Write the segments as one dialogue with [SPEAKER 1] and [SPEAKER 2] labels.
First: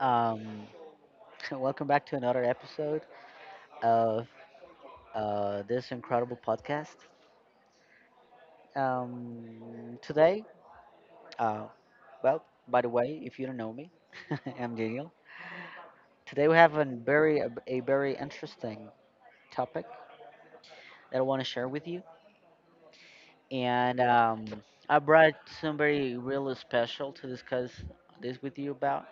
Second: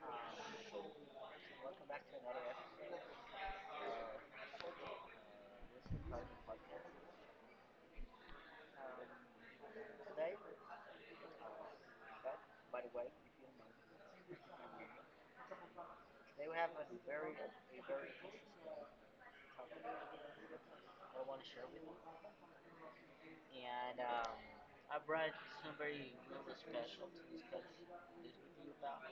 [SPEAKER 1] Um, welcome back to another episode of this incredible podcast. Um, today, uh, by the way, if you don't know me, I'm Daniel. Today we have a very interesting topic that I want to share with you, and I brought somebody really special to discuss this with you about.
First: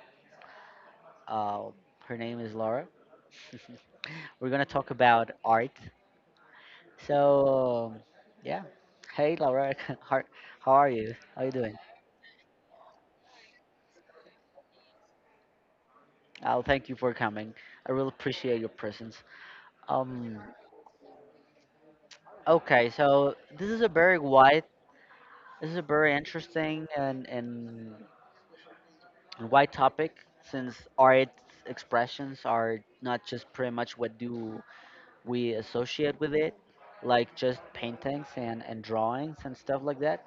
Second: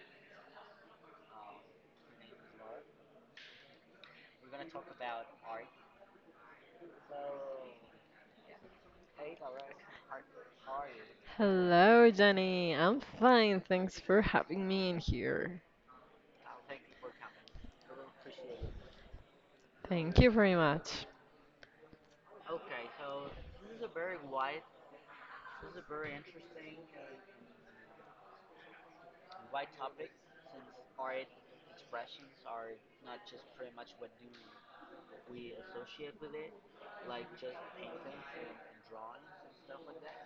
[SPEAKER 1] Uh, Her name is Laura. We're gonna talk about art. So, yeah. Hey, Laura, how how are you? How are you doing?
[SPEAKER 2] Hello, Jenny. I'm fine. Thanks for having me in here.
[SPEAKER 1] I'll thank you for coming. I really appreciate your presence.
[SPEAKER 2] Thank you
[SPEAKER 1] Um,
[SPEAKER 2] very much.
[SPEAKER 1] okay, so this is a very interesting and wide topic, since art expressions are not just pretty much what do we associate with it, like just paintings and drawings and stuff like that,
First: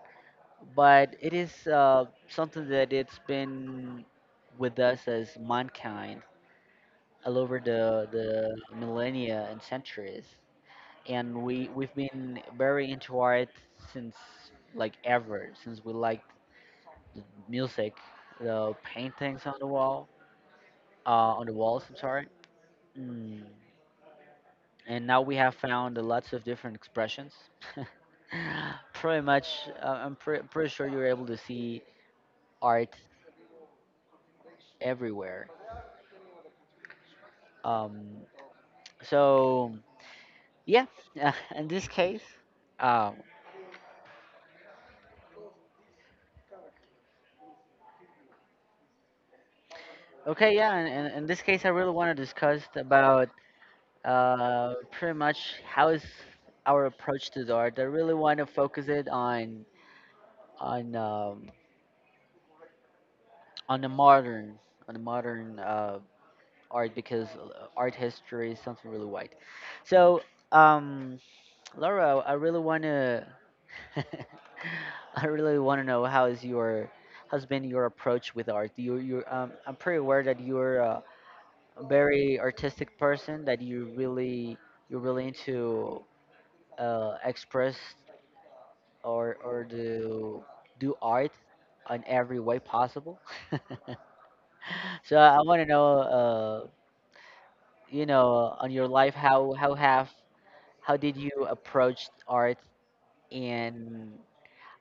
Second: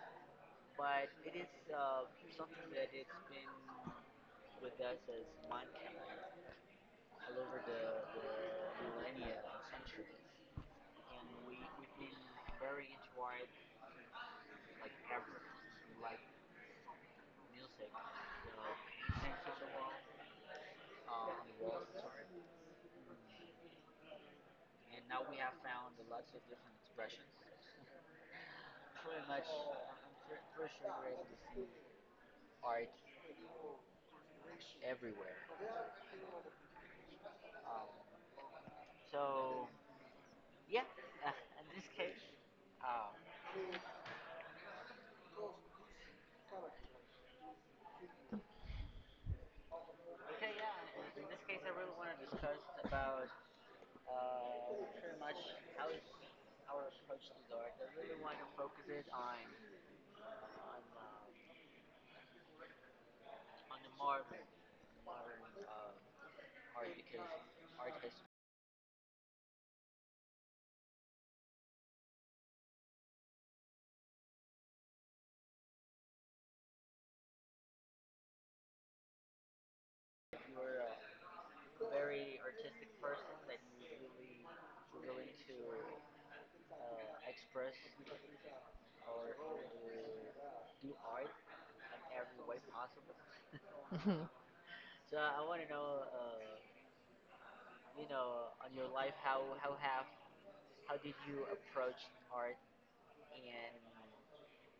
[SPEAKER 1] but it is something that it's been with us as mankind all over the millennia and centuries, and we've been very into art since, like, ever since we liked the music, the paintings on the wall, uh, on the walls I'm sorry. mm. And now we have found lots of different expressions. Pretty much I'm pretty sure you're able to see art everywhere. Um So yeah, in this case, um, in this case, I really want to discuss about pretty much how is our approach to the art. I really want to focus it on on um, on the modern on the modern art, because art history is something really wide. So um, Laura, I really want to I really want to know how is your has been your approach with art. You I'm pretty aware that you're a very artistic person, that you really you're really into express or do do art in every way possible.
[SPEAKER 2] Mhm.
[SPEAKER 1] So I want to know you know, on your life, how did you approach art, and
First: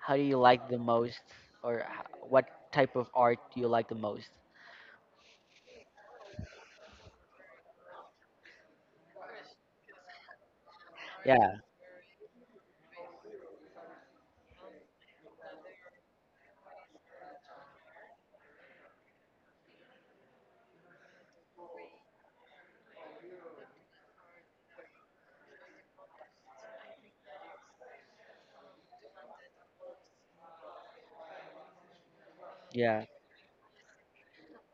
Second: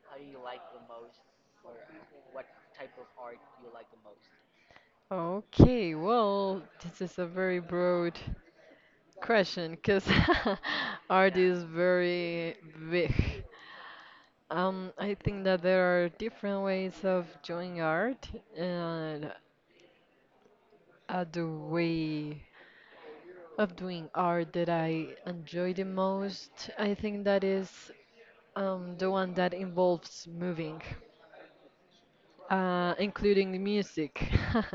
[SPEAKER 1] how do you like the most, or what type of art do you like the most?
[SPEAKER 2] Okay, well, this is a very broad question because art
[SPEAKER 1] Yeah,
[SPEAKER 2] is very big. I think that there are different ways of doing art, and the way of doing art that I enjoy the most, I think that is the one that involves moving.
[SPEAKER 1] yeah.
[SPEAKER 2] Including the music.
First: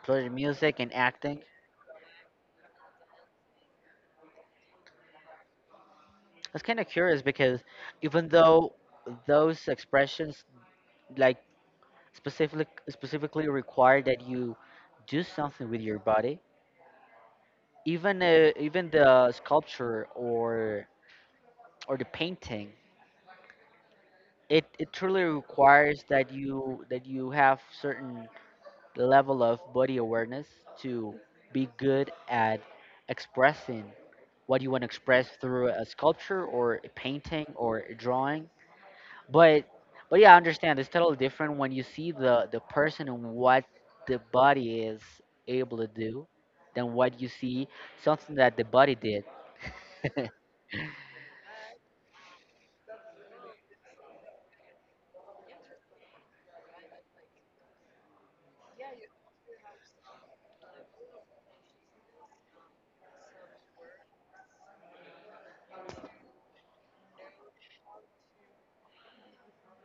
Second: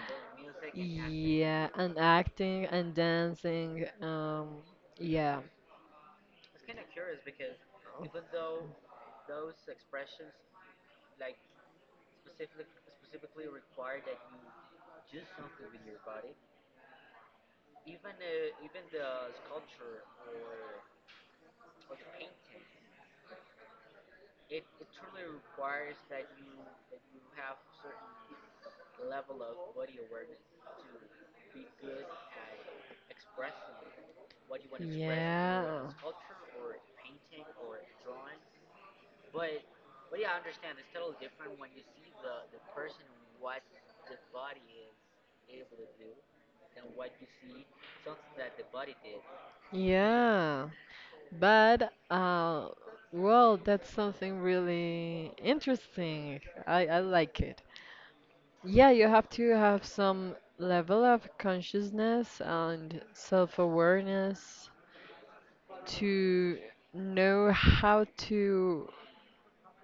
[SPEAKER 1] Including music and acting.
[SPEAKER 2] Yeah,
[SPEAKER 1] I
[SPEAKER 2] and acting and dancing. Yeah.
[SPEAKER 1] was kind of curious because, even though those expressions, like, specifically require that you do something with your body, even even the sculpture or the painting, it truly requires that you have certain level of body awareness to be good at expressing what you want to express through a
[SPEAKER 2] Yeah.
[SPEAKER 1] sculpture or a painting or a drawing. But but yeah, I understand it's totally different when you see the person and what the body is able to do than what you see something that the body did.
[SPEAKER 2] Yeah, but well, that's something really interesting. I like it. Yeah, you have to have some level of consciousness and self-awareness to know how to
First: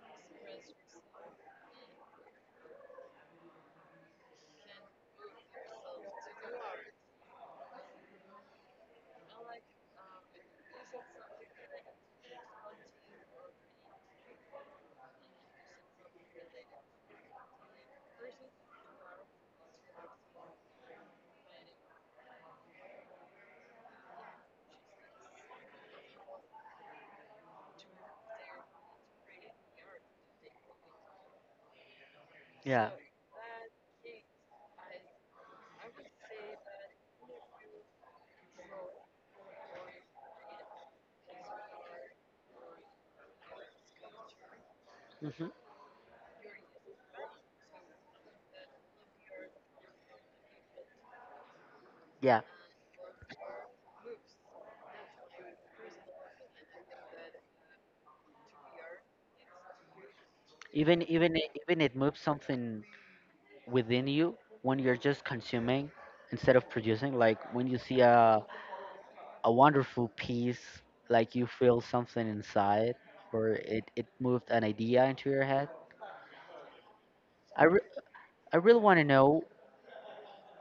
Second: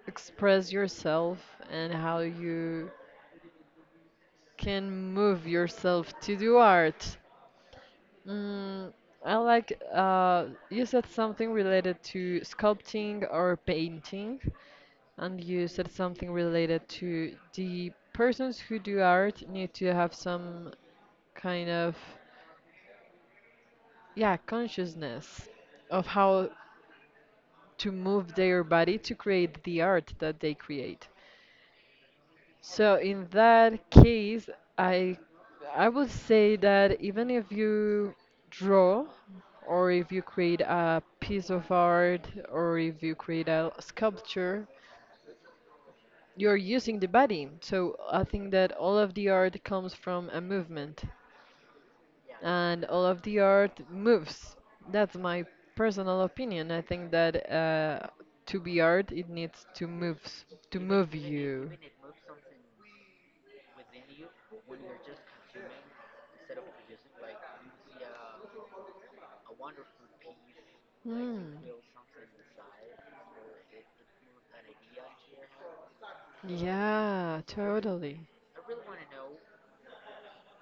[SPEAKER 2] express yourself and how you can move yourself to do art. Mm, I like you said something related to sculpting or painting, and you said something related to the persons who do art need to have some kind of yeah consciousness of how to move their body to create the art that they create.
[SPEAKER 1] Yeah.
[SPEAKER 2] So in that case, I I would say that even if you draw or if you create a piece of art or if you create a sculpture,
[SPEAKER 1] Hmm.
[SPEAKER 2] you're using the body. So I think that all of the art comes from a movement
[SPEAKER 1] Yeah.
[SPEAKER 2] and all of the art moves. That's my personal opinion. I think that to be art, it needs to
[SPEAKER 1] Even
[SPEAKER 2] move
[SPEAKER 1] even it-
[SPEAKER 2] you.
[SPEAKER 1] even it moves something within you when you're just consuming instead of producing. Like, when you see a wonderful peace, like,
[SPEAKER 2] Hmm.
[SPEAKER 1] you feel something inside, or it moved an idea into your head.
[SPEAKER 2] Yeah,
[SPEAKER 1] I, re-
[SPEAKER 2] totally.
[SPEAKER 1] I really want to know,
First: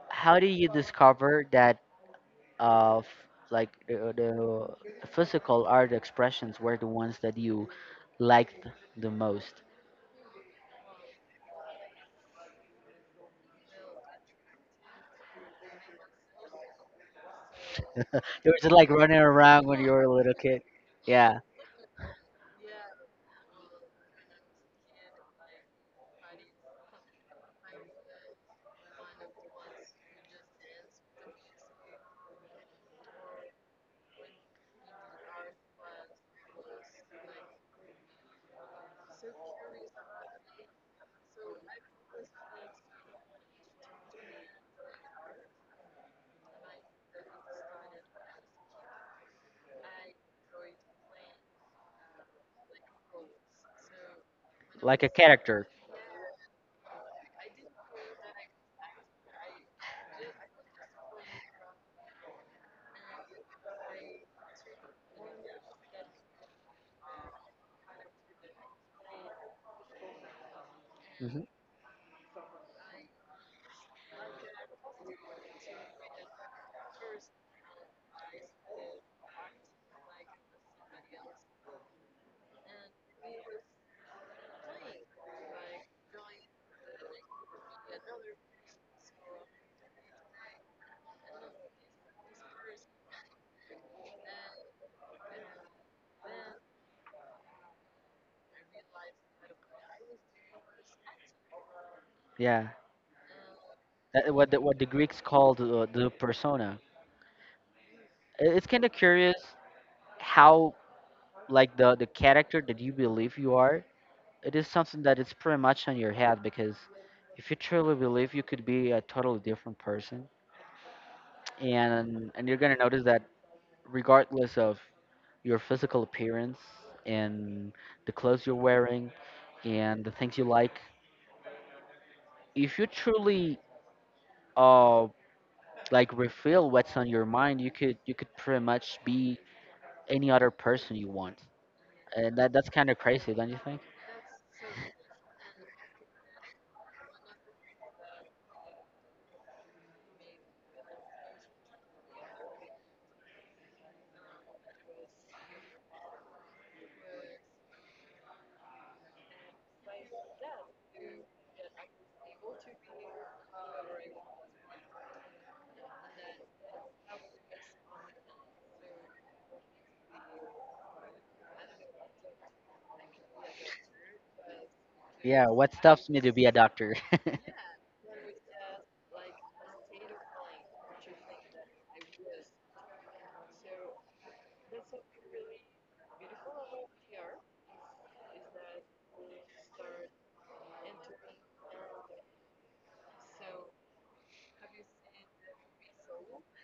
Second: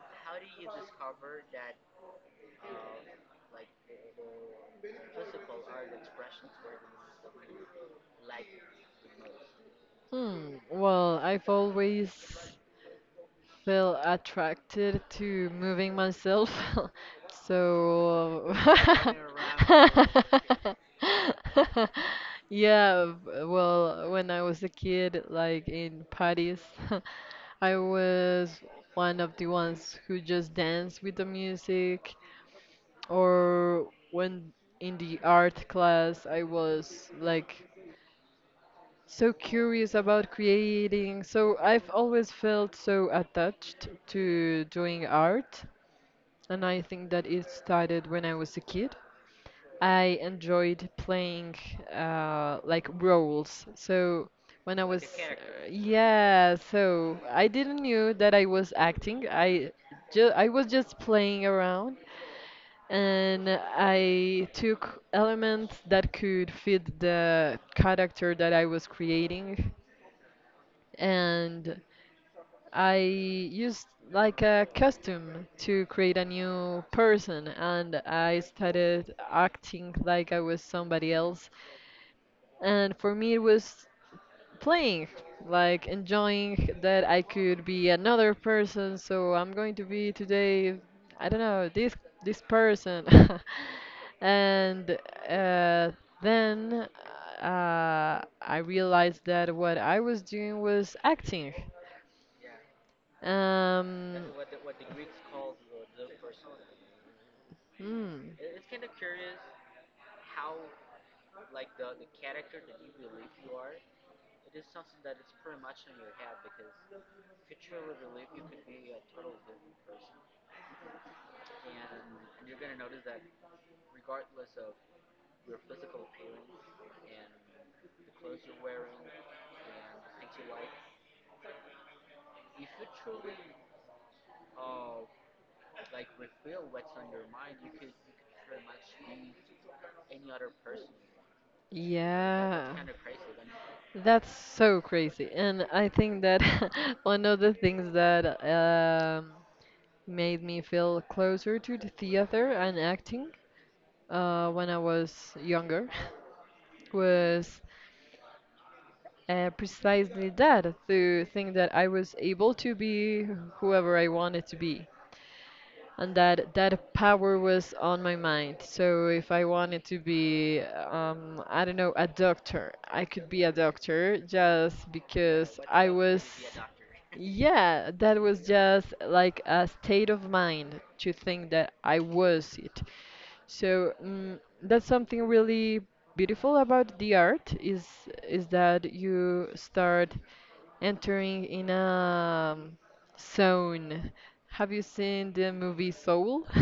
[SPEAKER 1] how do you discover that uh, f- like, the physical art expressions were the ones that you liked the most?
[SPEAKER 2] Hmm. Well, I've always felt attracted to moving myself,
[SPEAKER 1] You
[SPEAKER 2] so
[SPEAKER 1] were just like running around when you were a little kid. Yeah,
[SPEAKER 2] yeah. Well, when I was a kid, like in parties, I was one of the ones who just danced with the music or when in the art class I was like so curious about creating. So I've always felt so attached to doing art, and I think that it started when I was a kid. I enjoyed playing like roles. So when I
[SPEAKER 1] like
[SPEAKER 2] was
[SPEAKER 1] a character.
[SPEAKER 2] yeah, so I didn't knew that I was acting. I was just playing around and I took elements that could fit the character that I was creating,
[SPEAKER 1] Hmm.
[SPEAKER 2] and I used like a costume to create a new person, and I started acting like I was somebody else. And for me, it was playing, like enjoying that I could be another person. So I'm going to be today, I don't know, this person, and uh, then I realized that what I was doing was acting.
[SPEAKER 1] Yeah,
[SPEAKER 2] Um,
[SPEAKER 1] that, what the Greeks called the persona.
[SPEAKER 2] mm,
[SPEAKER 1] I- It's kind of curious how, like, the character that you believe you are, it is something that is pretty much on your head, because if you truly believe you could be a totally different person, and you're going to notice that regardless of your physical appearance and the clothes you're wearing and the things you like, if you truly uh like reveal what's on your mind, you could pretty much be any other person you want, and that's
[SPEAKER 2] yeah.
[SPEAKER 1] kind of crazy, don't you think?
[SPEAKER 2] That's so crazy. And I think that one of the things that made me feel closer to the theater and acting when I was younger was precisely that to think that I was able to be whoever I wanted to be. And that that power was on my mind. So if I wanted to be, I don't know, a doctor, I could be a doctor just
[SPEAKER 1] Yeah,
[SPEAKER 2] because
[SPEAKER 1] what
[SPEAKER 2] I
[SPEAKER 1] stops me
[SPEAKER 2] was
[SPEAKER 1] to be a doctor?
[SPEAKER 2] yeah, that was just like a state of mind to think that I was it. So that's something really beautiful about the art is that you start entering in a zone. Have you seen the movie Soul?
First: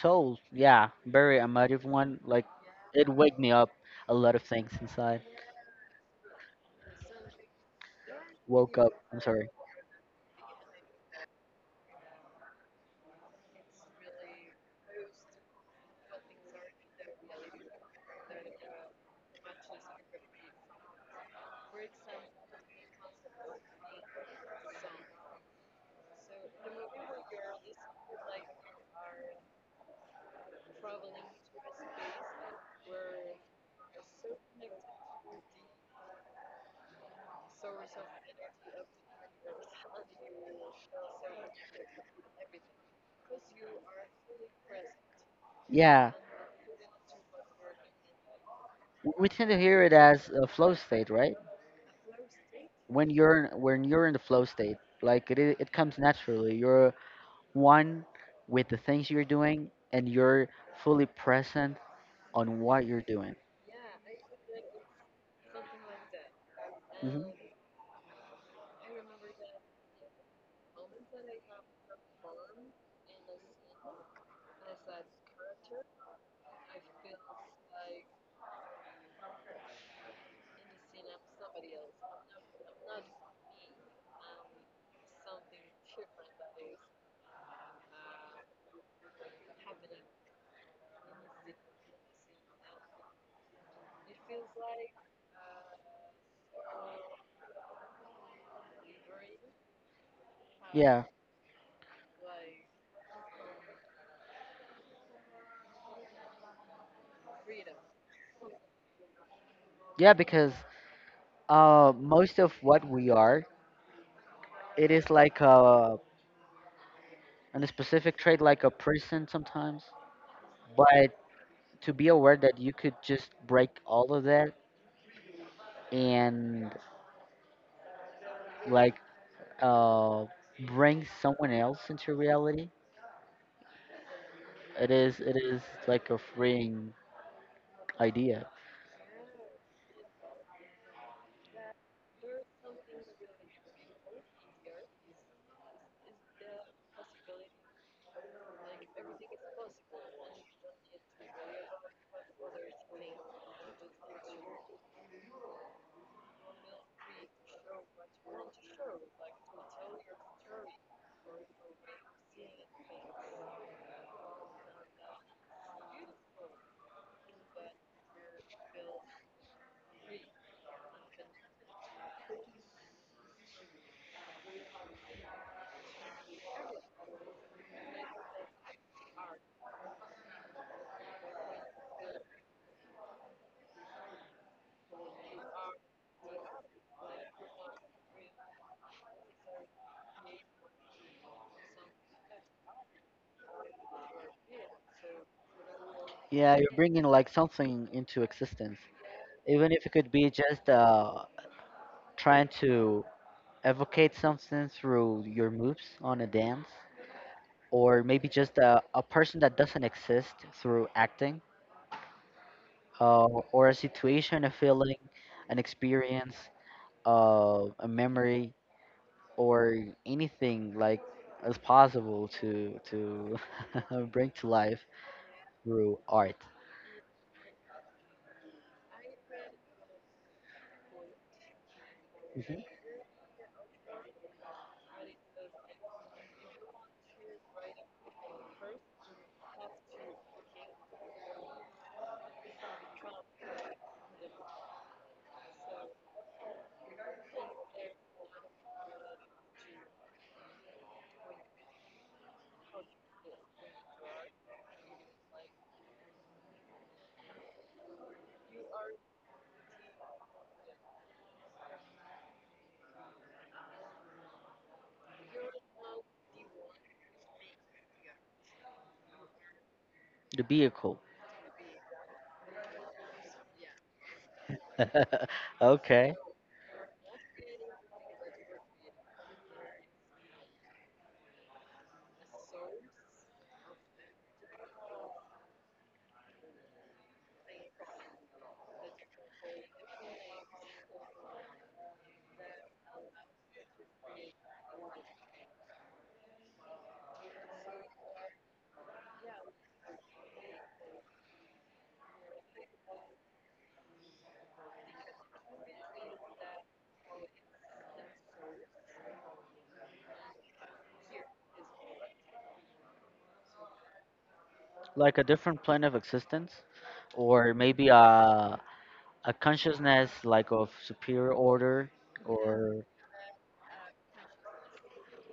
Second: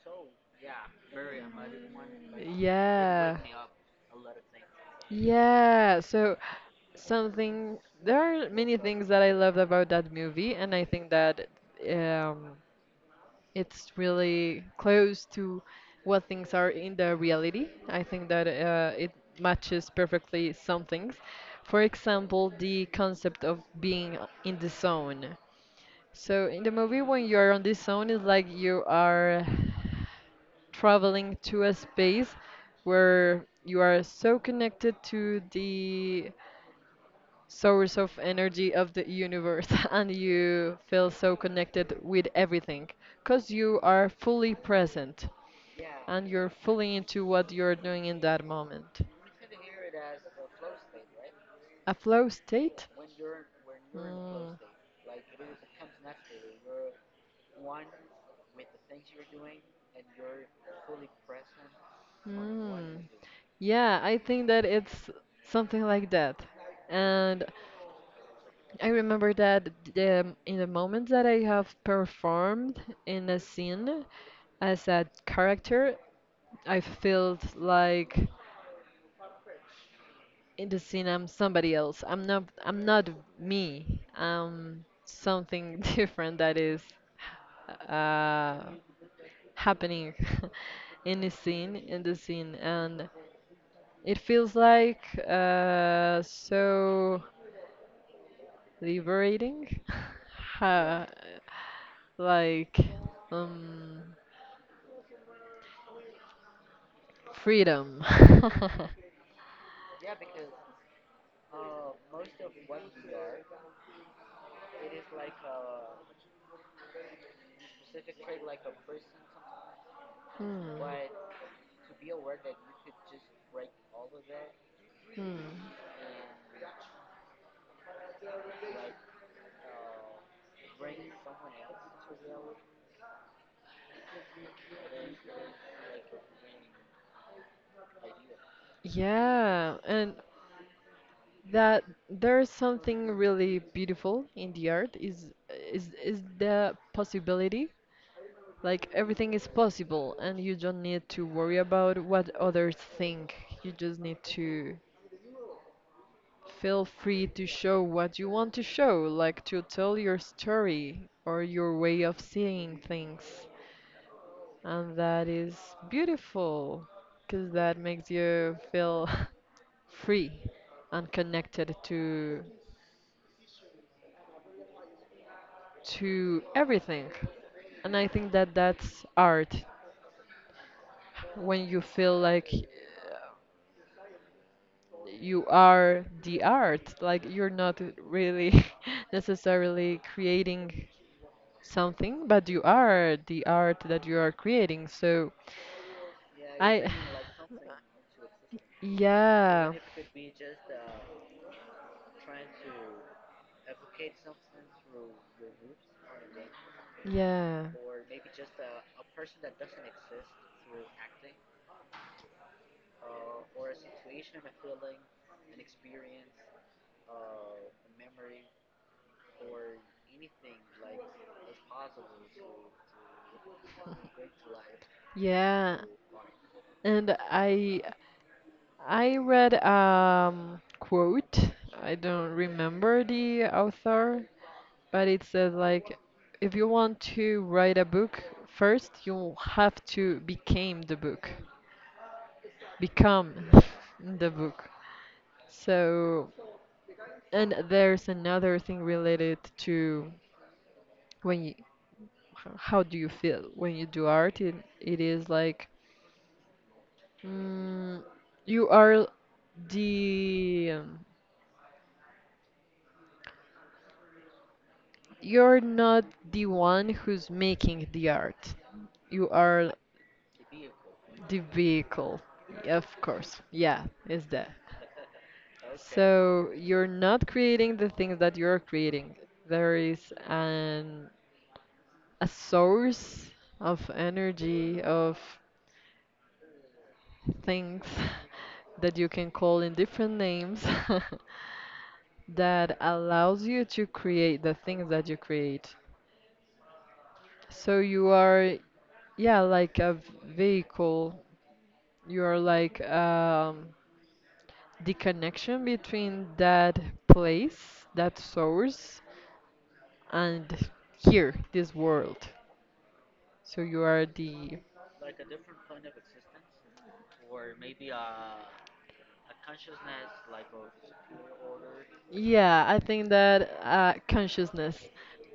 [SPEAKER 1] Souls, yeah, very emotive one. Like, it
[SPEAKER 2] Yeah.
[SPEAKER 1] wake me up a lot of things inside.
[SPEAKER 2] Yeah, so something there are many
[SPEAKER 1] Woke up.
[SPEAKER 2] things
[SPEAKER 1] I'm
[SPEAKER 2] that I
[SPEAKER 1] sorry.
[SPEAKER 2] loved about that movie and I think that um it's really close to what things are in the reality. I think that it matches perfectly some things. For example, the concept of being in the zone. So in the movie, when you are on this zone, it's like you are traveling to a space where you are so connected to the source of energy of the universe and you feel so connected with everything because you are fully present
[SPEAKER 1] Yeah,
[SPEAKER 2] and you're fully into what you're doing in that moment.
[SPEAKER 1] w- we tend to hear it as a flow state, right?
[SPEAKER 2] A flow state?
[SPEAKER 1] When you're in the flow
[SPEAKER 2] Mm,
[SPEAKER 1] state, like, it it comes naturally. You're one with the things you're doing, and you're fully present on what
[SPEAKER 2] mm.
[SPEAKER 1] you're doing.
[SPEAKER 2] Yeah, I think that it's something like that.
[SPEAKER 1] Hmm.
[SPEAKER 2] And I remember that the, in the moments that I have performed in a scene as a character, I felt like in the scene I'm somebody else. I'm not me. I'm something different that is uh, happening in the scene and it feels like so liberating
[SPEAKER 1] Yeah,
[SPEAKER 2] Ha- like um, freedom.
[SPEAKER 1] yeah, because most of what we are, it is like a, and a specific trait, like a person sometimes,
[SPEAKER 2] Hmm.
[SPEAKER 1] but to be aware that you could just break all of that
[SPEAKER 2] Hmm.
[SPEAKER 1] and, like, uh, bring someone else into reality. It is like a freeing idea.
[SPEAKER 2] Yeah, and that there's something really beautiful in the art is is the possibility like everything is possible and you don't need to worry about what others think you just need to feel free to show what you want to show like to tell your story or your way of seeing things and that is beautiful because that makes you feel free and connected to everything. And I think that that's art. When you feel like you are the art, like you're not really necessarily creating something, but you are the art that you are creating.
[SPEAKER 1] Yeah, you're
[SPEAKER 2] I,
[SPEAKER 1] bringing, like, something into existence, even
[SPEAKER 2] yeah,
[SPEAKER 1] if it could be just trying to evocate something through your moves on a dance,
[SPEAKER 2] yeah.
[SPEAKER 1] or maybe just a person that doesn't exist through acting, uh, or a situation, a feeling, an experience, a memory, or anything like as possible to bring to life
[SPEAKER 2] Yeah,
[SPEAKER 1] through art.
[SPEAKER 2] and I read quote. I don't
[SPEAKER 1] Hmm.
[SPEAKER 2] remember the author, but it says like if you want to write a book, first you have to become the book. Become the book. So, and there's another thing related to when you how do you feel when you do art? It is like mm, you are the you're not the one who's making the art. You are
[SPEAKER 1] The vehicle.
[SPEAKER 2] the vehicle. Yeah, Of course. Yeah, is that.
[SPEAKER 1] Okay,
[SPEAKER 2] So you're not creating the things that you're creating. There is an a source of energy of things that you can call in different names that allows you to create the things that you create. So you are, yeah, like a vehicle. You are like the connection between that place, that source, and here, this world. So you are the,
[SPEAKER 1] like a different plane of existence, or maybe a consciousness like of superior order,
[SPEAKER 2] yeah, I
[SPEAKER 1] or
[SPEAKER 2] think that consciousness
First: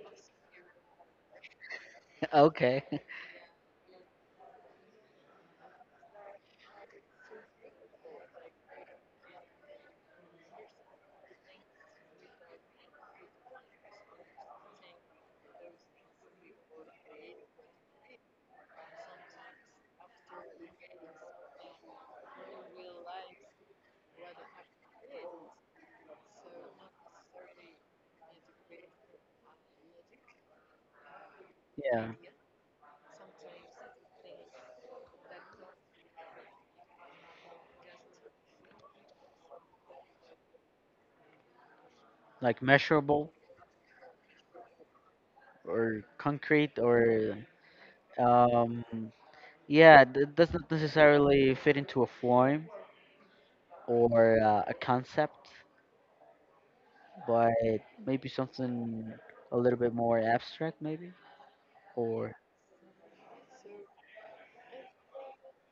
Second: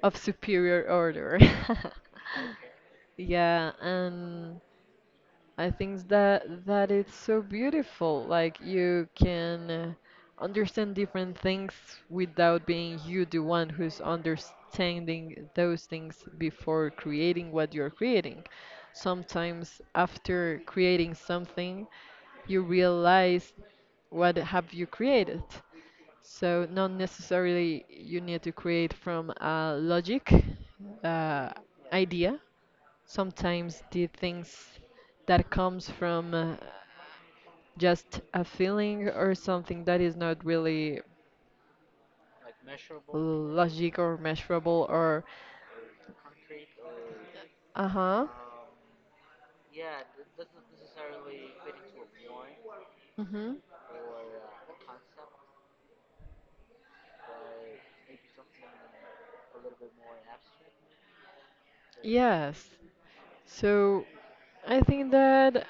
[SPEAKER 2] of superior order.
[SPEAKER 1] okay,
[SPEAKER 2] Yeah, and I think that that it's so beautiful. Like you can understand different things without being you the one who's understanding those things before creating what you're creating. Sometimes after creating something, you realize what have you created. So not necessarily you need to create from a logic uh,
[SPEAKER 1] yeah,
[SPEAKER 2] idea sometimes the things that comes from just a feeling or something that is not really
[SPEAKER 1] like measurable
[SPEAKER 2] logic or measurable or
[SPEAKER 1] or concrete or
[SPEAKER 2] uh-huh
[SPEAKER 1] um yeah, doesn't necessarily fit into a form
[SPEAKER 2] mm-hmm
[SPEAKER 1] or a concept, but maybe something a little bit more abstract, maybe. Or
[SPEAKER 2] yes so I think that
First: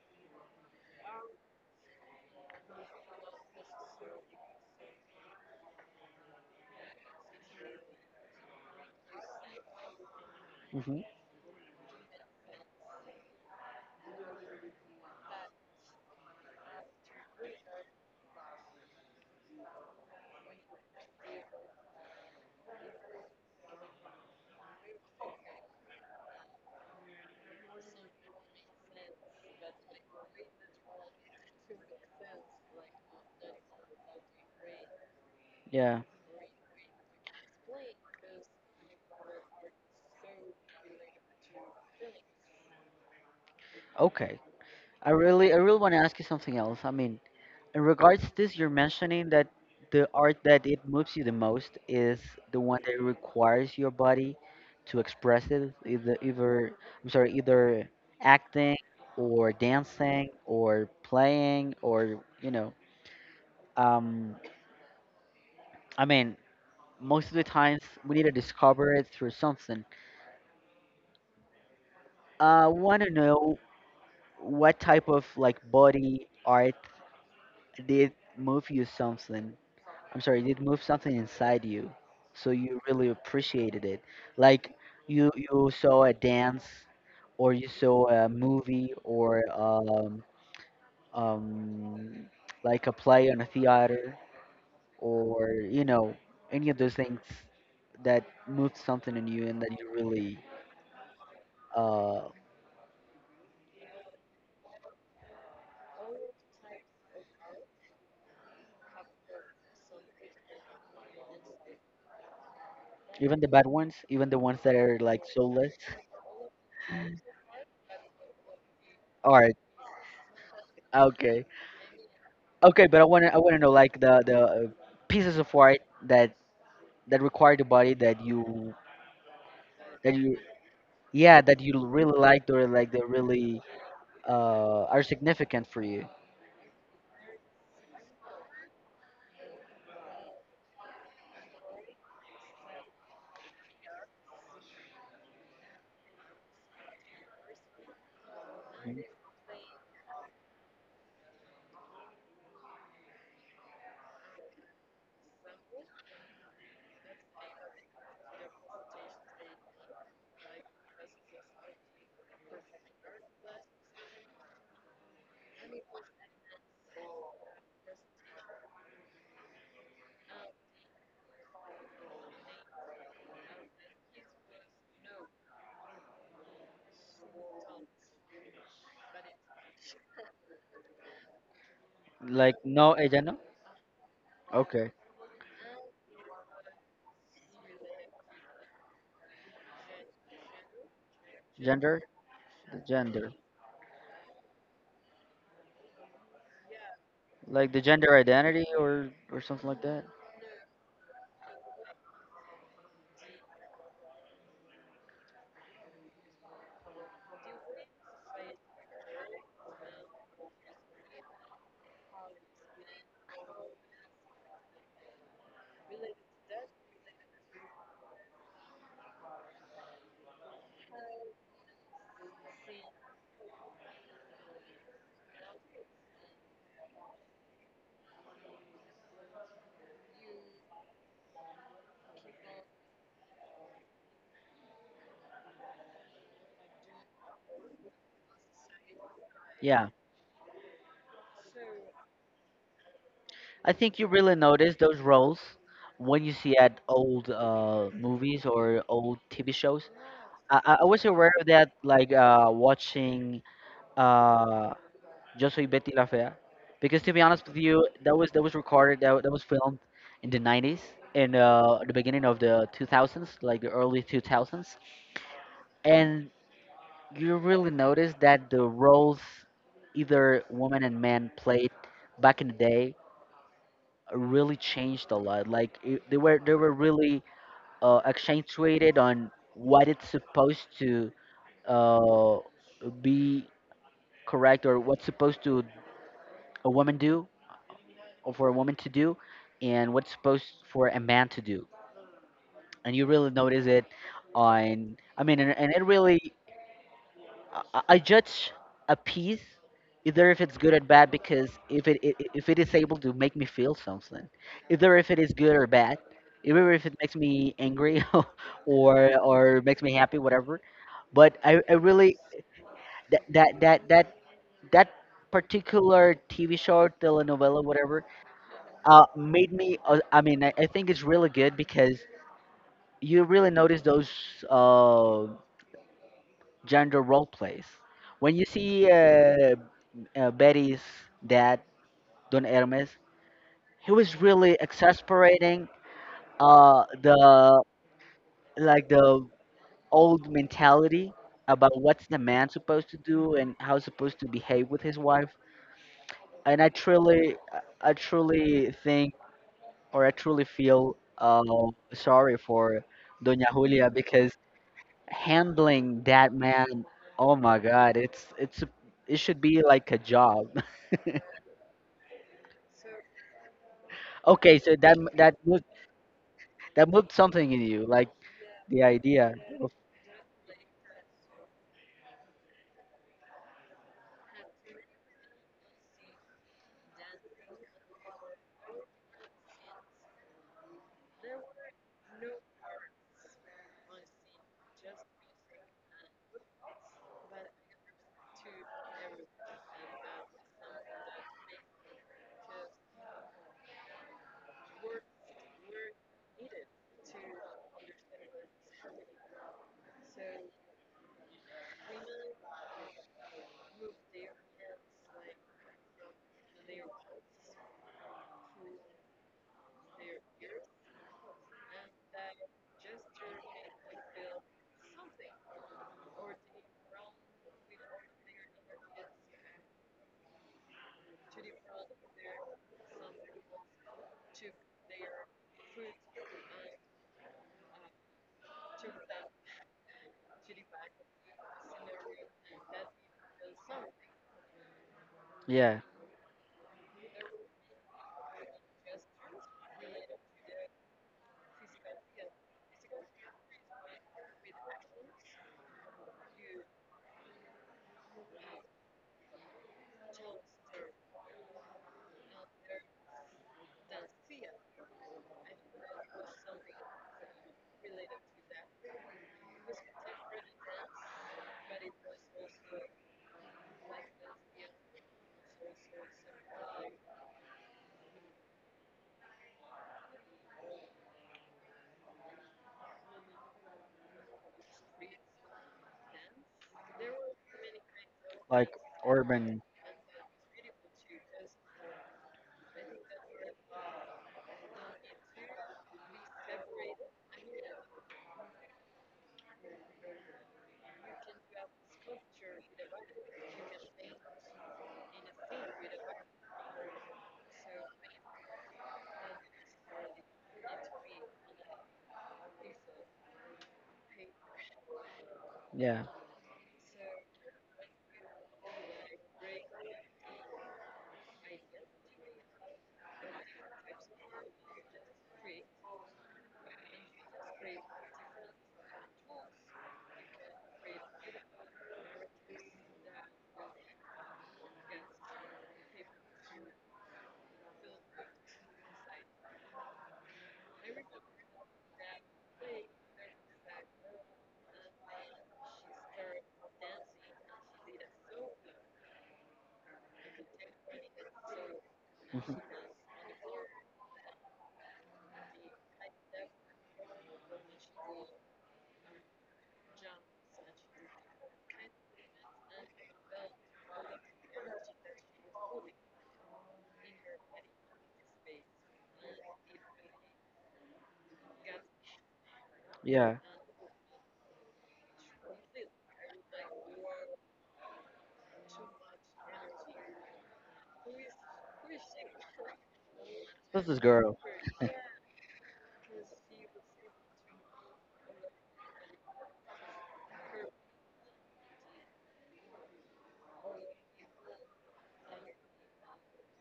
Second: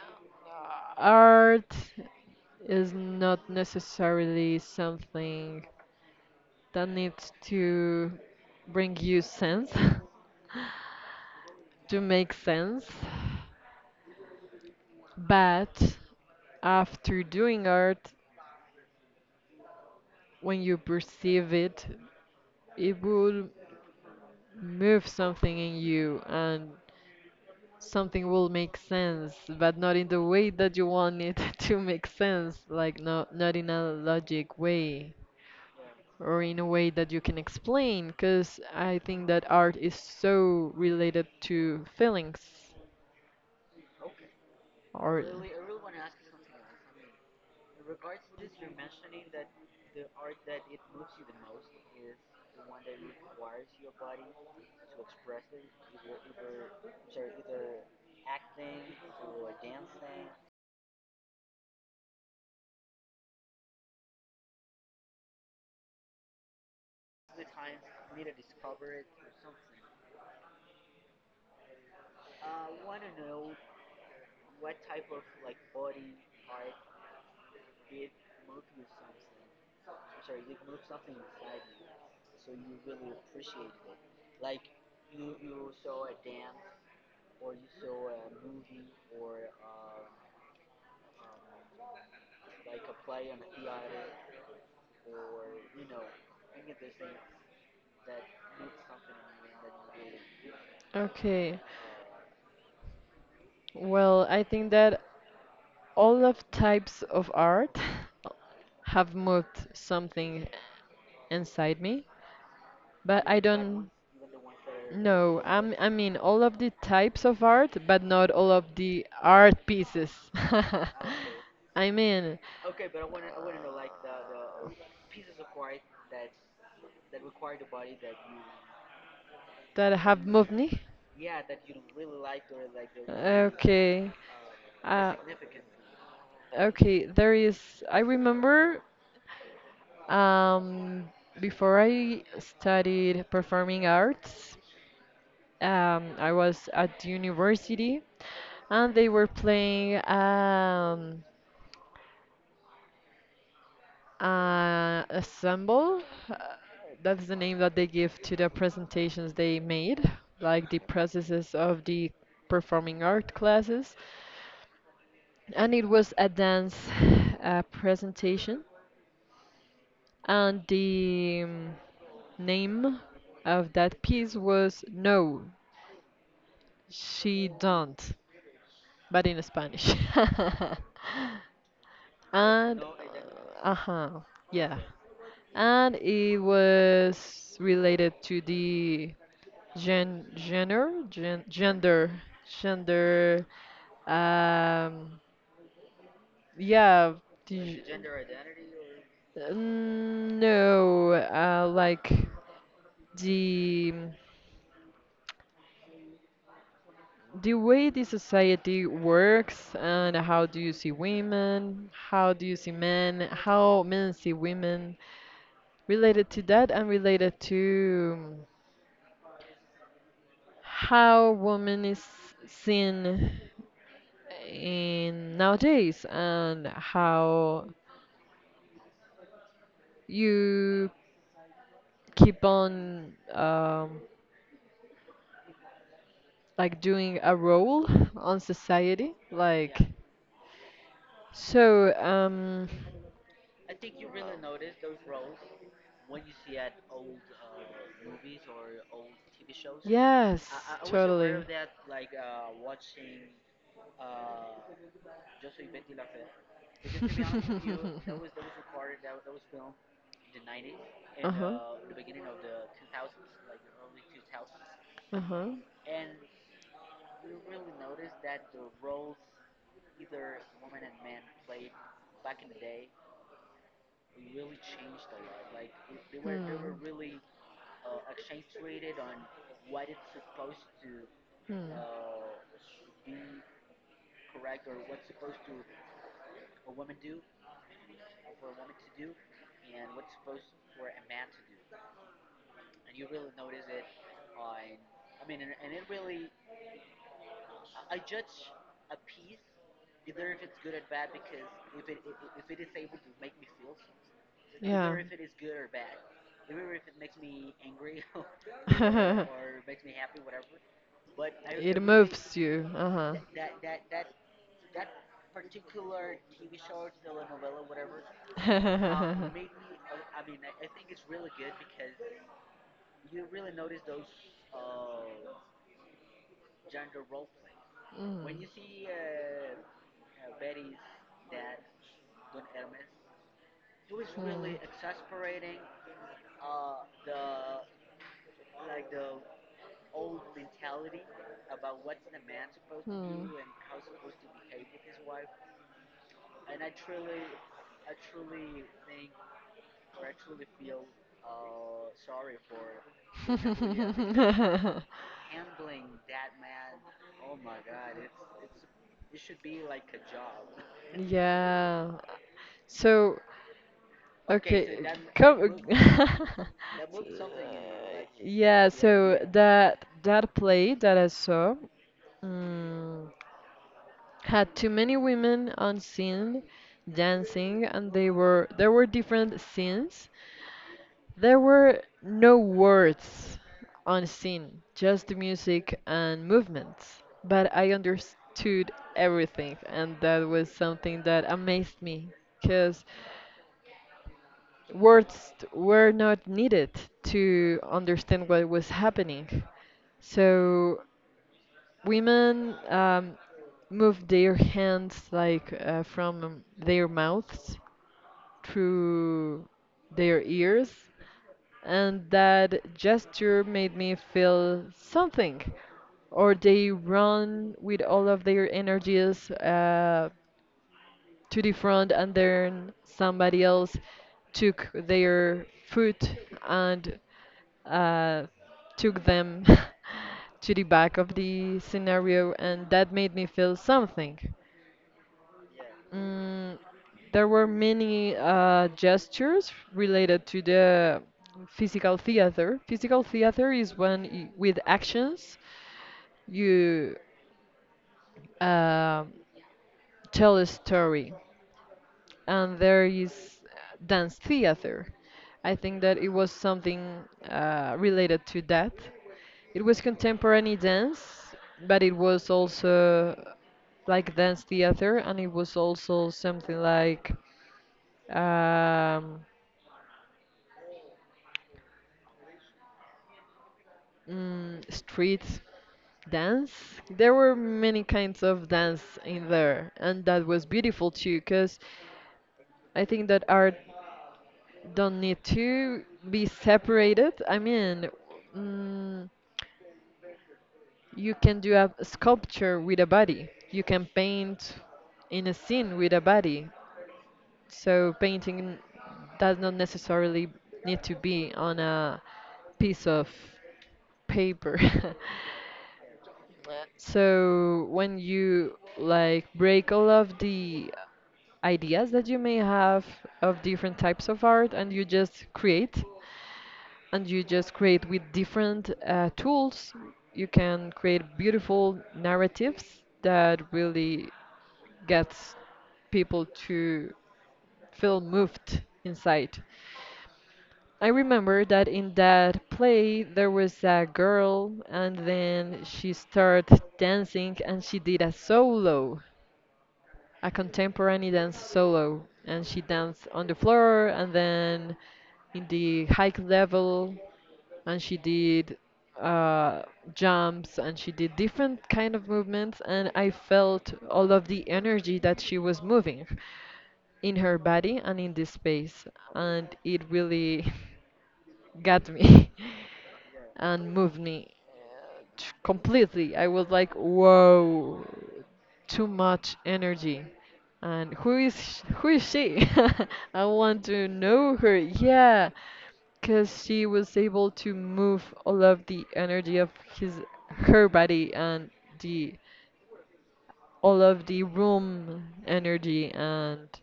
[SPEAKER 2] art is not necessarily something that needs to bring you sense
[SPEAKER 1] hmm
[SPEAKER 2] to make sense. But after doing art, when you perceive it, it will move something in you and something will make sense, but not in the way that you want it to make sense, like not in a logic way
[SPEAKER 1] yeah,
[SPEAKER 2] or in a way that you can explain, because I think that art is so related to feelings
[SPEAKER 1] okay.
[SPEAKER 2] or.
[SPEAKER 1] I really want to ask you something else. I mean, in regards to this, you're mentioning that the art that it moves you the most is the one that requires your body to express it, either I'm sorry, either acting or dancing or playing or you know. Um, I mean, most of the times we need to discover it through something. I want to know what type of, like, body art did move you something. I'm sorry, did move something inside you, so you really appreciated it. Like, you saw a dance, or you saw a movie, or um like a play on a theater, or, you know, any of those things that moved something in you and that you really
[SPEAKER 2] Okay.
[SPEAKER 1] uh
[SPEAKER 2] Well, I think that all of types of art have moved something inside me, but I
[SPEAKER 1] Even the bad
[SPEAKER 2] don't
[SPEAKER 1] ones, even the ones that are like
[SPEAKER 2] know.
[SPEAKER 1] soulless.
[SPEAKER 2] I mean, all of the types of art, but not all of the
[SPEAKER 1] Art.
[SPEAKER 2] art pieces.
[SPEAKER 1] Okay.
[SPEAKER 2] I mean,
[SPEAKER 1] Okay, but I wanna know, like, the pieces of art that that require the body that you
[SPEAKER 2] that
[SPEAKER 1] that
[SPEAKER 2] have
[SPEAKER 1] you
[SPEAKER 2] moved me.
[SPEAKER 1] yeah, that you really liked, or, like, they really
[SPEAKER 2] Okay.
[SPEAKER 1] are
[SPEAKER 2] Uh,
[SPEAKER 1] significant for you.
[SPEAKER 2] okay, there is. I remember um, before I studied performing arts, I was at university and
[SPEAKER 1] Mhm.
[SPEAKER 2] they were playing ensemble. uh, That's the name that they give to the presentations they made, like the processes of the performing art classes. And it was a dance presentation, and the name of that piece was No, She Don't, but in Spanish.
[SPEAKER 1] Like
[SPEAKER 2] and
[SPEAKER 1] no a gender.
[SPEAKER 2] uh huh, yeah,
[SPEAKER 1] Okay.
[SPEAKER 2] and it was related to the
[SPEAKER 1] Gender.
[SPEAKER 2] gender
[SPEAKER 1] The gender.
[SPEAKER 2] gender um yeah the, like
[SPEAKER 1] Like the
[SPEAKER 2] the gender
[SPEAKER 1] gender
[SPEAKER 2] identity
[SPEAKER 1] identity
[SPEAKER 2] or-
[SPEAKER 1] or something like that.
[SPEAKER 2] No, like the the way the society works and how do you see women, how do you see men, how men see women, related to that and related to how women is seen in nowadays and how you keep on like doing a role on society like
[SPEAKER 1] Yeah.
[SPEAKER 2] so
[SPEAKER 1] I think you really notice those roles when you see at old movies or old TV shows.
[SPEAKER 2] yes
[SPEAKER 1] I was aware
[SPEAKER 2] totally
[SPEAKER 1] of that, like watching uh, Yo Soy Betty La Fea, because, to be honest with you, that was recorded, that, that was filmed in the 90s and
[SPEAKER 2] uh-huh
[SPEAKER 1] the beginning of the 2000s, like the early 2000s,
[SPEAKER 2] Uh huh.
[SPEAKER 1] and you really notice that the roles either women and men played back in the day really changed a lot. Like it, they were
[SPEAKER 2] Hmm.
[SPEAKER 1] really accentuated on what it's supposed to
[SPEAKER 2] Hmm.
[SPEAKER 1] uh, be correct, or what's supposed to a woman do, or for a woman to do, and what's supposed for a man to do. And you really notice it on. I mean, and it really I judge a piece either if it's good or bad, because if it if it is able to make me feel something, either
[SPEAKER 2] Yeah.
[SPEAKER 1] if it is good or bad, either if it makes me angry or makes me happy, whatever. But I
[SPEAKER 2] it
[SPEAKER 1] really
[SPEAKER 2] moves you. Uh huh.
[SPEAKER 1] that that that that that particular TV show, telenovela, whatever,
[SPEAKER 2] mm.
[SPEAKER 1] made me. I mean, I think it's really good because you really notice those uh, gender role plays
[SPEAKER 2] Mm.
[SPEAKER 1] when you
[SPEAKER 2] Hmm.
[SPEAKER 1] see Betty's dad, Don Hermes, he was really exasperating the, like, the old mentality about what's the man supposed to do and how he's supposed to behave with his wife. And I truly think, or I truly feel sorry for Doña Julia, because handling that man, oh my God, it's it should be like a job.
[SPEAKER 2] yeah. So
[SPEAKER 1] Okay, so
[SPEAKER 2] okay,
[SPEAKER 1] that
[SPEAKER 2] come.
[SPEAKER 1] that moved something in you, like
[SPEAKER 2] yeah.
[SPEAKER 1] the
[SPEAKER 2] So
[SPEAKER 1] idea of
[SPEAKER 2] that that play that I saw. Mm, had too many women on scene dancing, and they were there were different scenes. There were no words on scene, just the music and movements. But I understood everything, and that was something that amazed me, because words were not needed to understand what was happening. So women move their hands like from their mouths through their ears, and that gesture made me feel something. Or they run with all of their energies to the front and then somebody else took their foot and uh, took them to the back of the scenario and that made me feel something.
[SPEAKER 1] yeah
[SPEAKER 2] Mm, there were many gestures related to the physical theater. Physical theater is when with actions you uh, tell a story. And there is dance theater. I think that it was something related to that. It was contemporary dance, but it was also like dance theater, and it was also something like um, street dance. There were many kinds of
[SPEAKER 1] like
[SPEAKER 2] dance in
[SPEAKER 1] urban
[SPEAKER 2] there, and that was beautiful too, because I think that art don't need to be separated. Mm, you can do a sculpture with a body. You can paint in a scene with a body. So painting does not necessarily need to be on a piece of paper.
[SPEAKER 1] yeah
[SPEAKER 2] So when you like break all of the ideas that you may have of different types of art and you just create and you just create with different tools. You can create beautiful narratives that really gets people to feel moved inside. I remember that in that play there was a girl and then she started dancing and she did a solo, a contemporary dance solo, and she danced on the floor and then in the high level, and she did uh, jumps and she did different kind of movements, and I felt all of the energy that she was moving in her body and in this space, and it really got me
[SPEAKER 1] yeah
[SPEAKER 2] and moved me completely. I was like, whoa, too much energy. And who is she? I want to
[SPEAKER 1] this is
[SPEAKER 2] know
[SPEAKER 1] girl
[SPEAKER 2] her. Yeah, because she was able to move all of the energy of his her body and the all of the room energy and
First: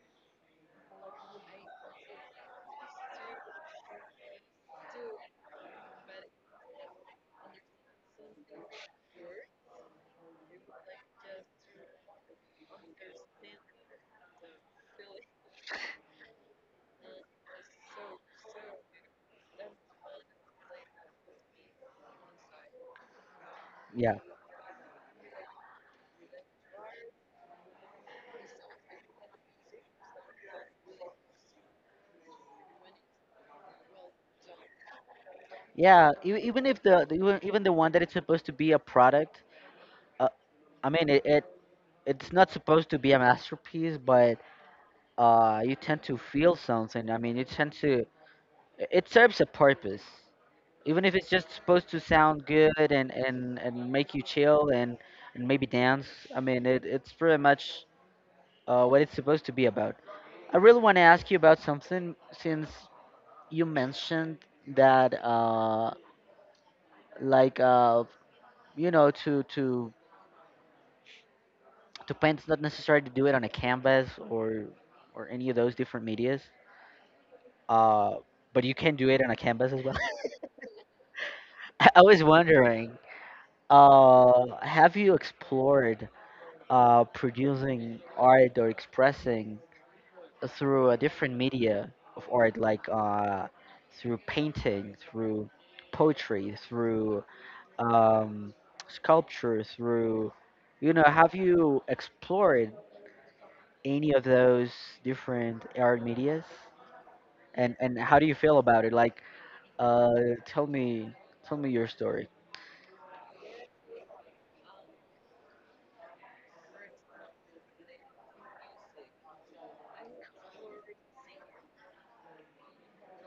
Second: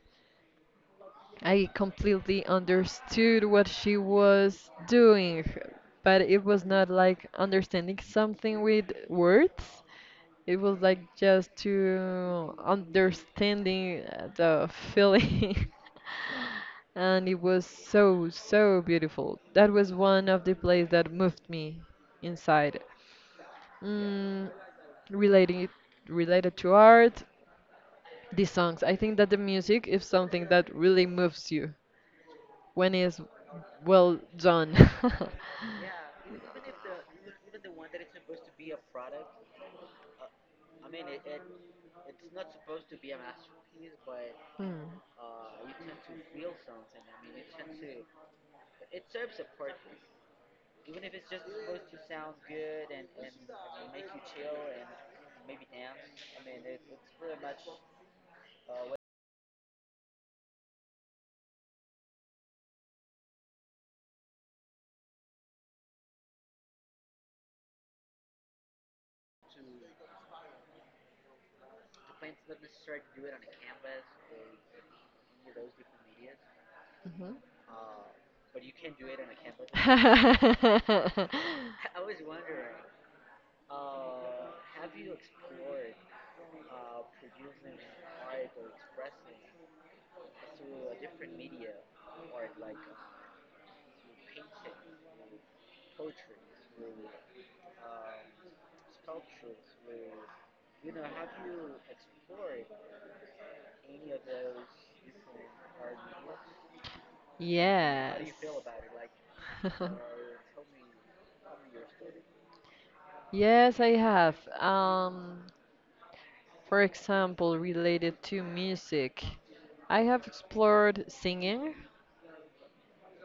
[SPEAKER 2] I completely understood what she was doing, but it was not like understanding something with words. It was like just to understanding the feeling. And it was so, so beautiful. That was one of the plays that moved me inside.
[SPEAKER 1] yeah
[SPEAKER 2] Mm, relating it, related to art, the songs. I think that the music is something that really moves you when it's well done.
[SPEAKER 1] yeah even if the even the one that it's supposed to be a product, uh, I mean it, it it's not supposed to be a masterpiece, but
[SPEAKER 2] Hmm.
[SPEAKER 1] you tend to feel something. I mean, you tend to it it serves a purpose, even if it's just supposed to sound good and make you chill and maybe dance. I mean it, it's pretty much what it's supposed to be about. I really want to ask you about something, since you mentioned that like uh you know, to paint it's not necessary to do it on a canvas or any of those different medias,
[SPEAKER 2] Mhm.
[SPEAKER 1] uh but you can do it on a canvas as well. I was wondering, have you explored producing art or expressing through a different media of art, like through painting, through poetry, through um, sculpture, through, you know, have you explored any of those different art medias? And how do
[SPEAKER 2] Yes.
[SPEAKER 1] you feel about it? Like, uh, tell me, tell me your story.
[SPEAKER 2] Yes, I have. Um, for example, related to music, I have explored singing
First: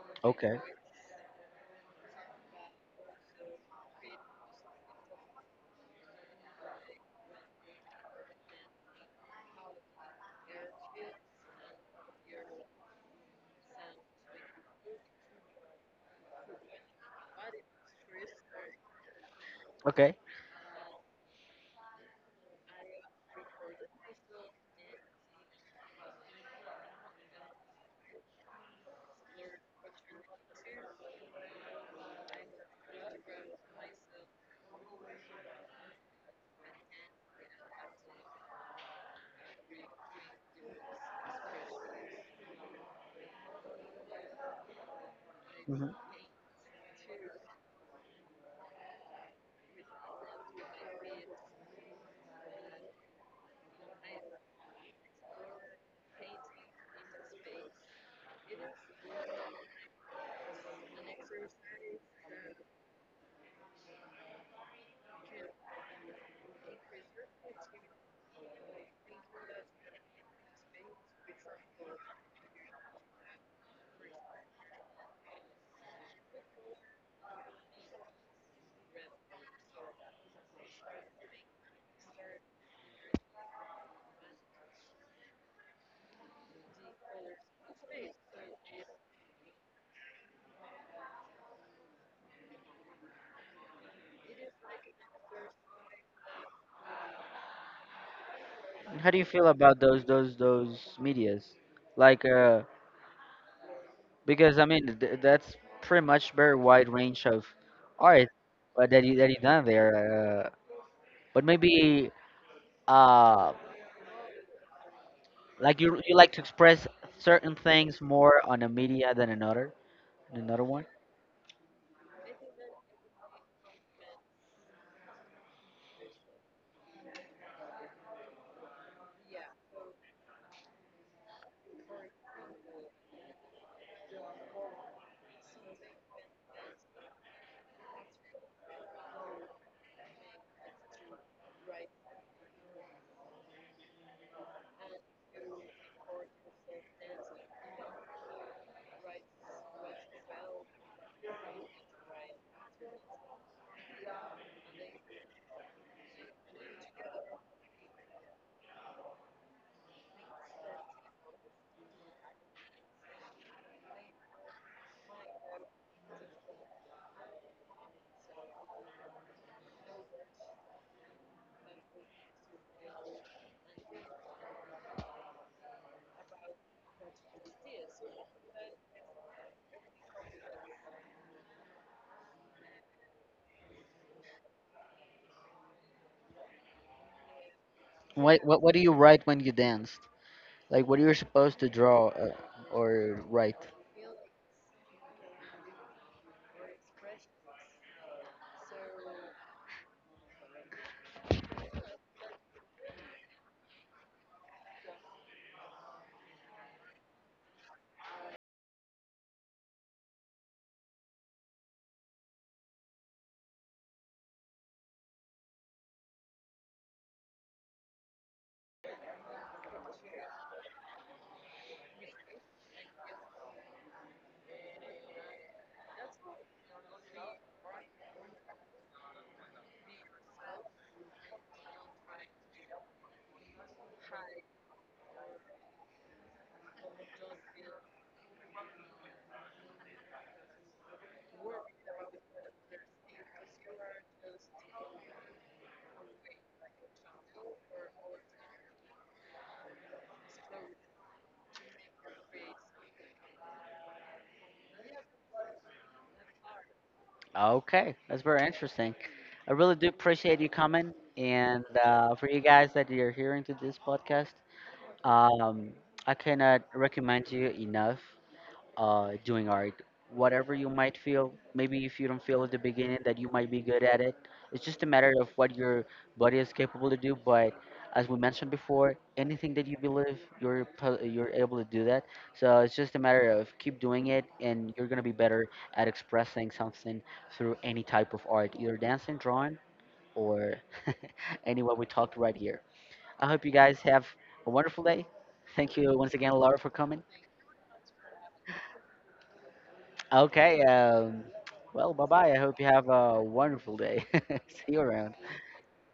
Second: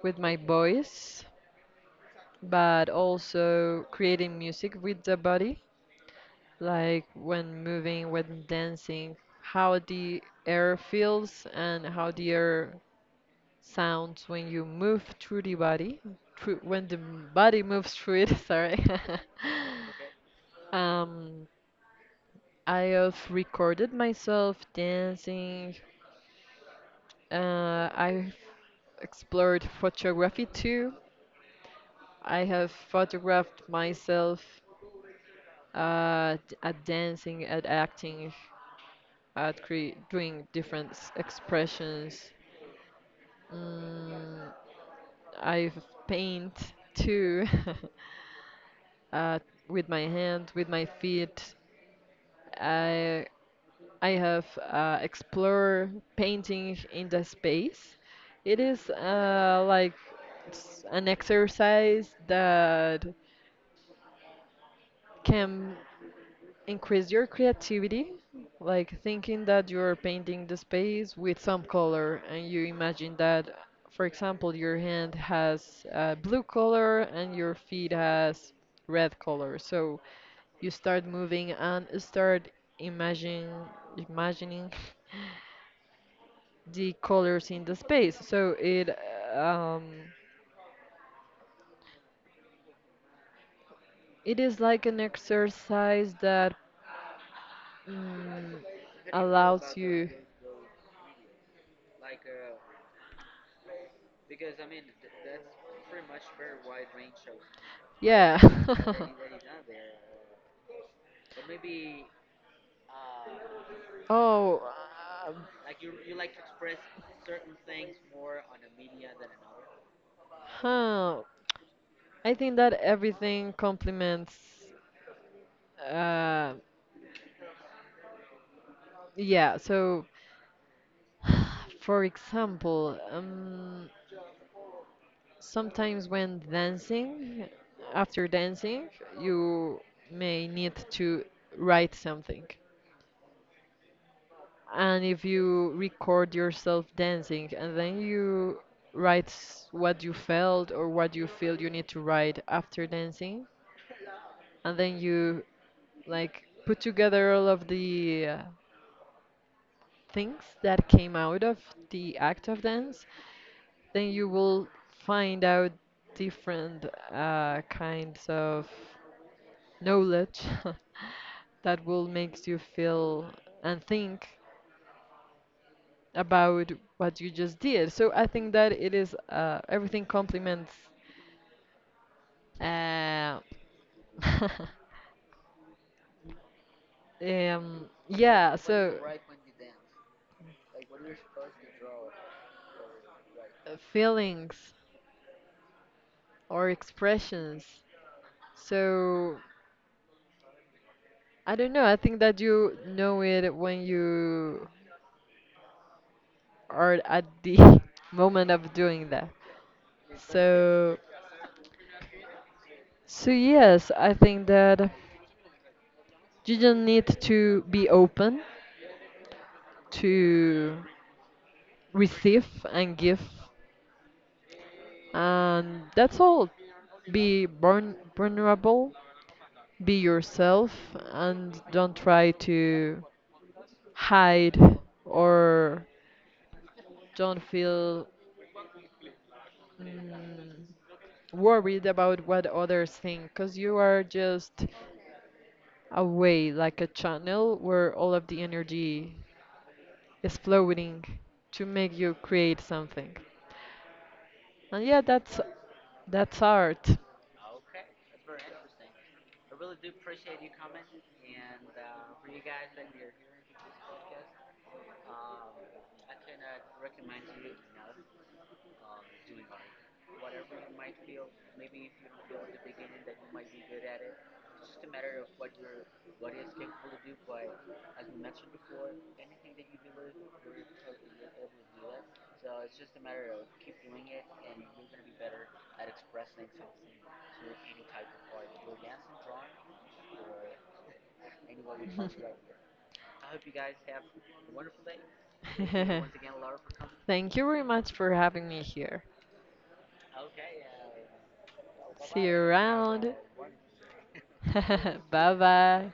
[SPEAKER 2] with my
[SPEAKER 1] Okay.
[SPEAKER 2] voice, but also creating music with the body. Like when moving, when dancing, how the air feels and how the air sounds when you move through the body, when the body moves through it, sorry.
[SPEAKER 1] Okay.
[SPEAKER 2] Um, I have recorded myself dancing. I've explored photography too. I have photographed myself at dancing, at acting, doing different expressions. Mm, I've
[SPEAKER 1] Hmm.
[SPEAKER 2] paint too uh, with my hand, with my feet. I I have explored painting in the space. It is like an exercise that can increase your creativity, like thinking that you're painting the space with some color and you imagine that, for example, your hand has a blue color and your feet has red color. So you start moving and start imagine imagining the colors in the space. So it um, it is like an exercise that mm,
[SPEAKER 1] How do you feel
[SPEAKER 2] allows
[SPEAKER 1] about those
[SPEAKER 2] you
[SPEAKER 1] those those medias? Like, because, I mean, that's pretty much very wide range of art
[SPEAKER 2] yeah.
[SPEAKER 1] that you that you done there. But maybe uh,
[SPEAKER 2] Oh, uh,
[SPEAKER 1] like, you like to express certain things more on a media than another one.
[SPEAKER 2] huh. I think that everything complements. Uh, yeah, so for example, sometimes when dancing, after dancing, you may need to write something. And if you record yourself dancing and then you write what you felt or what you feel you need to write after dancing, and then you like put together all of the things that came out of the act of dance, then you will find out different kinds of knowledge that will make you feel and think about what you just did. So I think that it is everything complements. Uh,
[SPEAKER 1] What,
[SPEAKER 2] yeah,
[SPEAKER 1] what do you
[SPEAKER 2] so
[SPEAKER 1] write when you danced? Like, what you're supposed to draw or write?
[SPEAKER 2] feelings or expressions. So I don't know. I think that you know it when you are at the moment of doing that. So, so yes, I think that you just need to be open to receive and give, and that's all. Vulnerable, be yourself, and don't try to hide or don't feel mm, worried about what others think because you are just a way, like a channel where all of the energy is flowing to make you create something. And yeah, that's art.
[SPEAKER 1] Okay, that's very interesting. I really do appreciate you coming, and for you guys that you're hearing to this podcast, um, I cannot recommend you enough doing art. Whatever you might feel, maybe if you don't feel at the beginning that you might be good at it, it's just a matter of what your body is capable to do. But, as we mentioned before, anything that you believe, you're you're able to do that. So it's just a matter of keep doing it, and you're gonna be better at expressing something through any type of art, either dancing, drawing, or any what we talked right here. I hope you guys have a wonderful day. Thank you once again, Laura, for coming.
[SPEAKER 2] Thank you very much for having me here.
[SPEAKER 1] Okay. Well, bye
[SPEAKER 2] See
[SPEAKER 1] bye.
[SPEAKER 2] you
[SPEAKER 1] I hope you have
[SPEAKER 2] around.
[SPEAKER 1] a wonderful day. See you around.
[SPEAKER 2] Bye bye.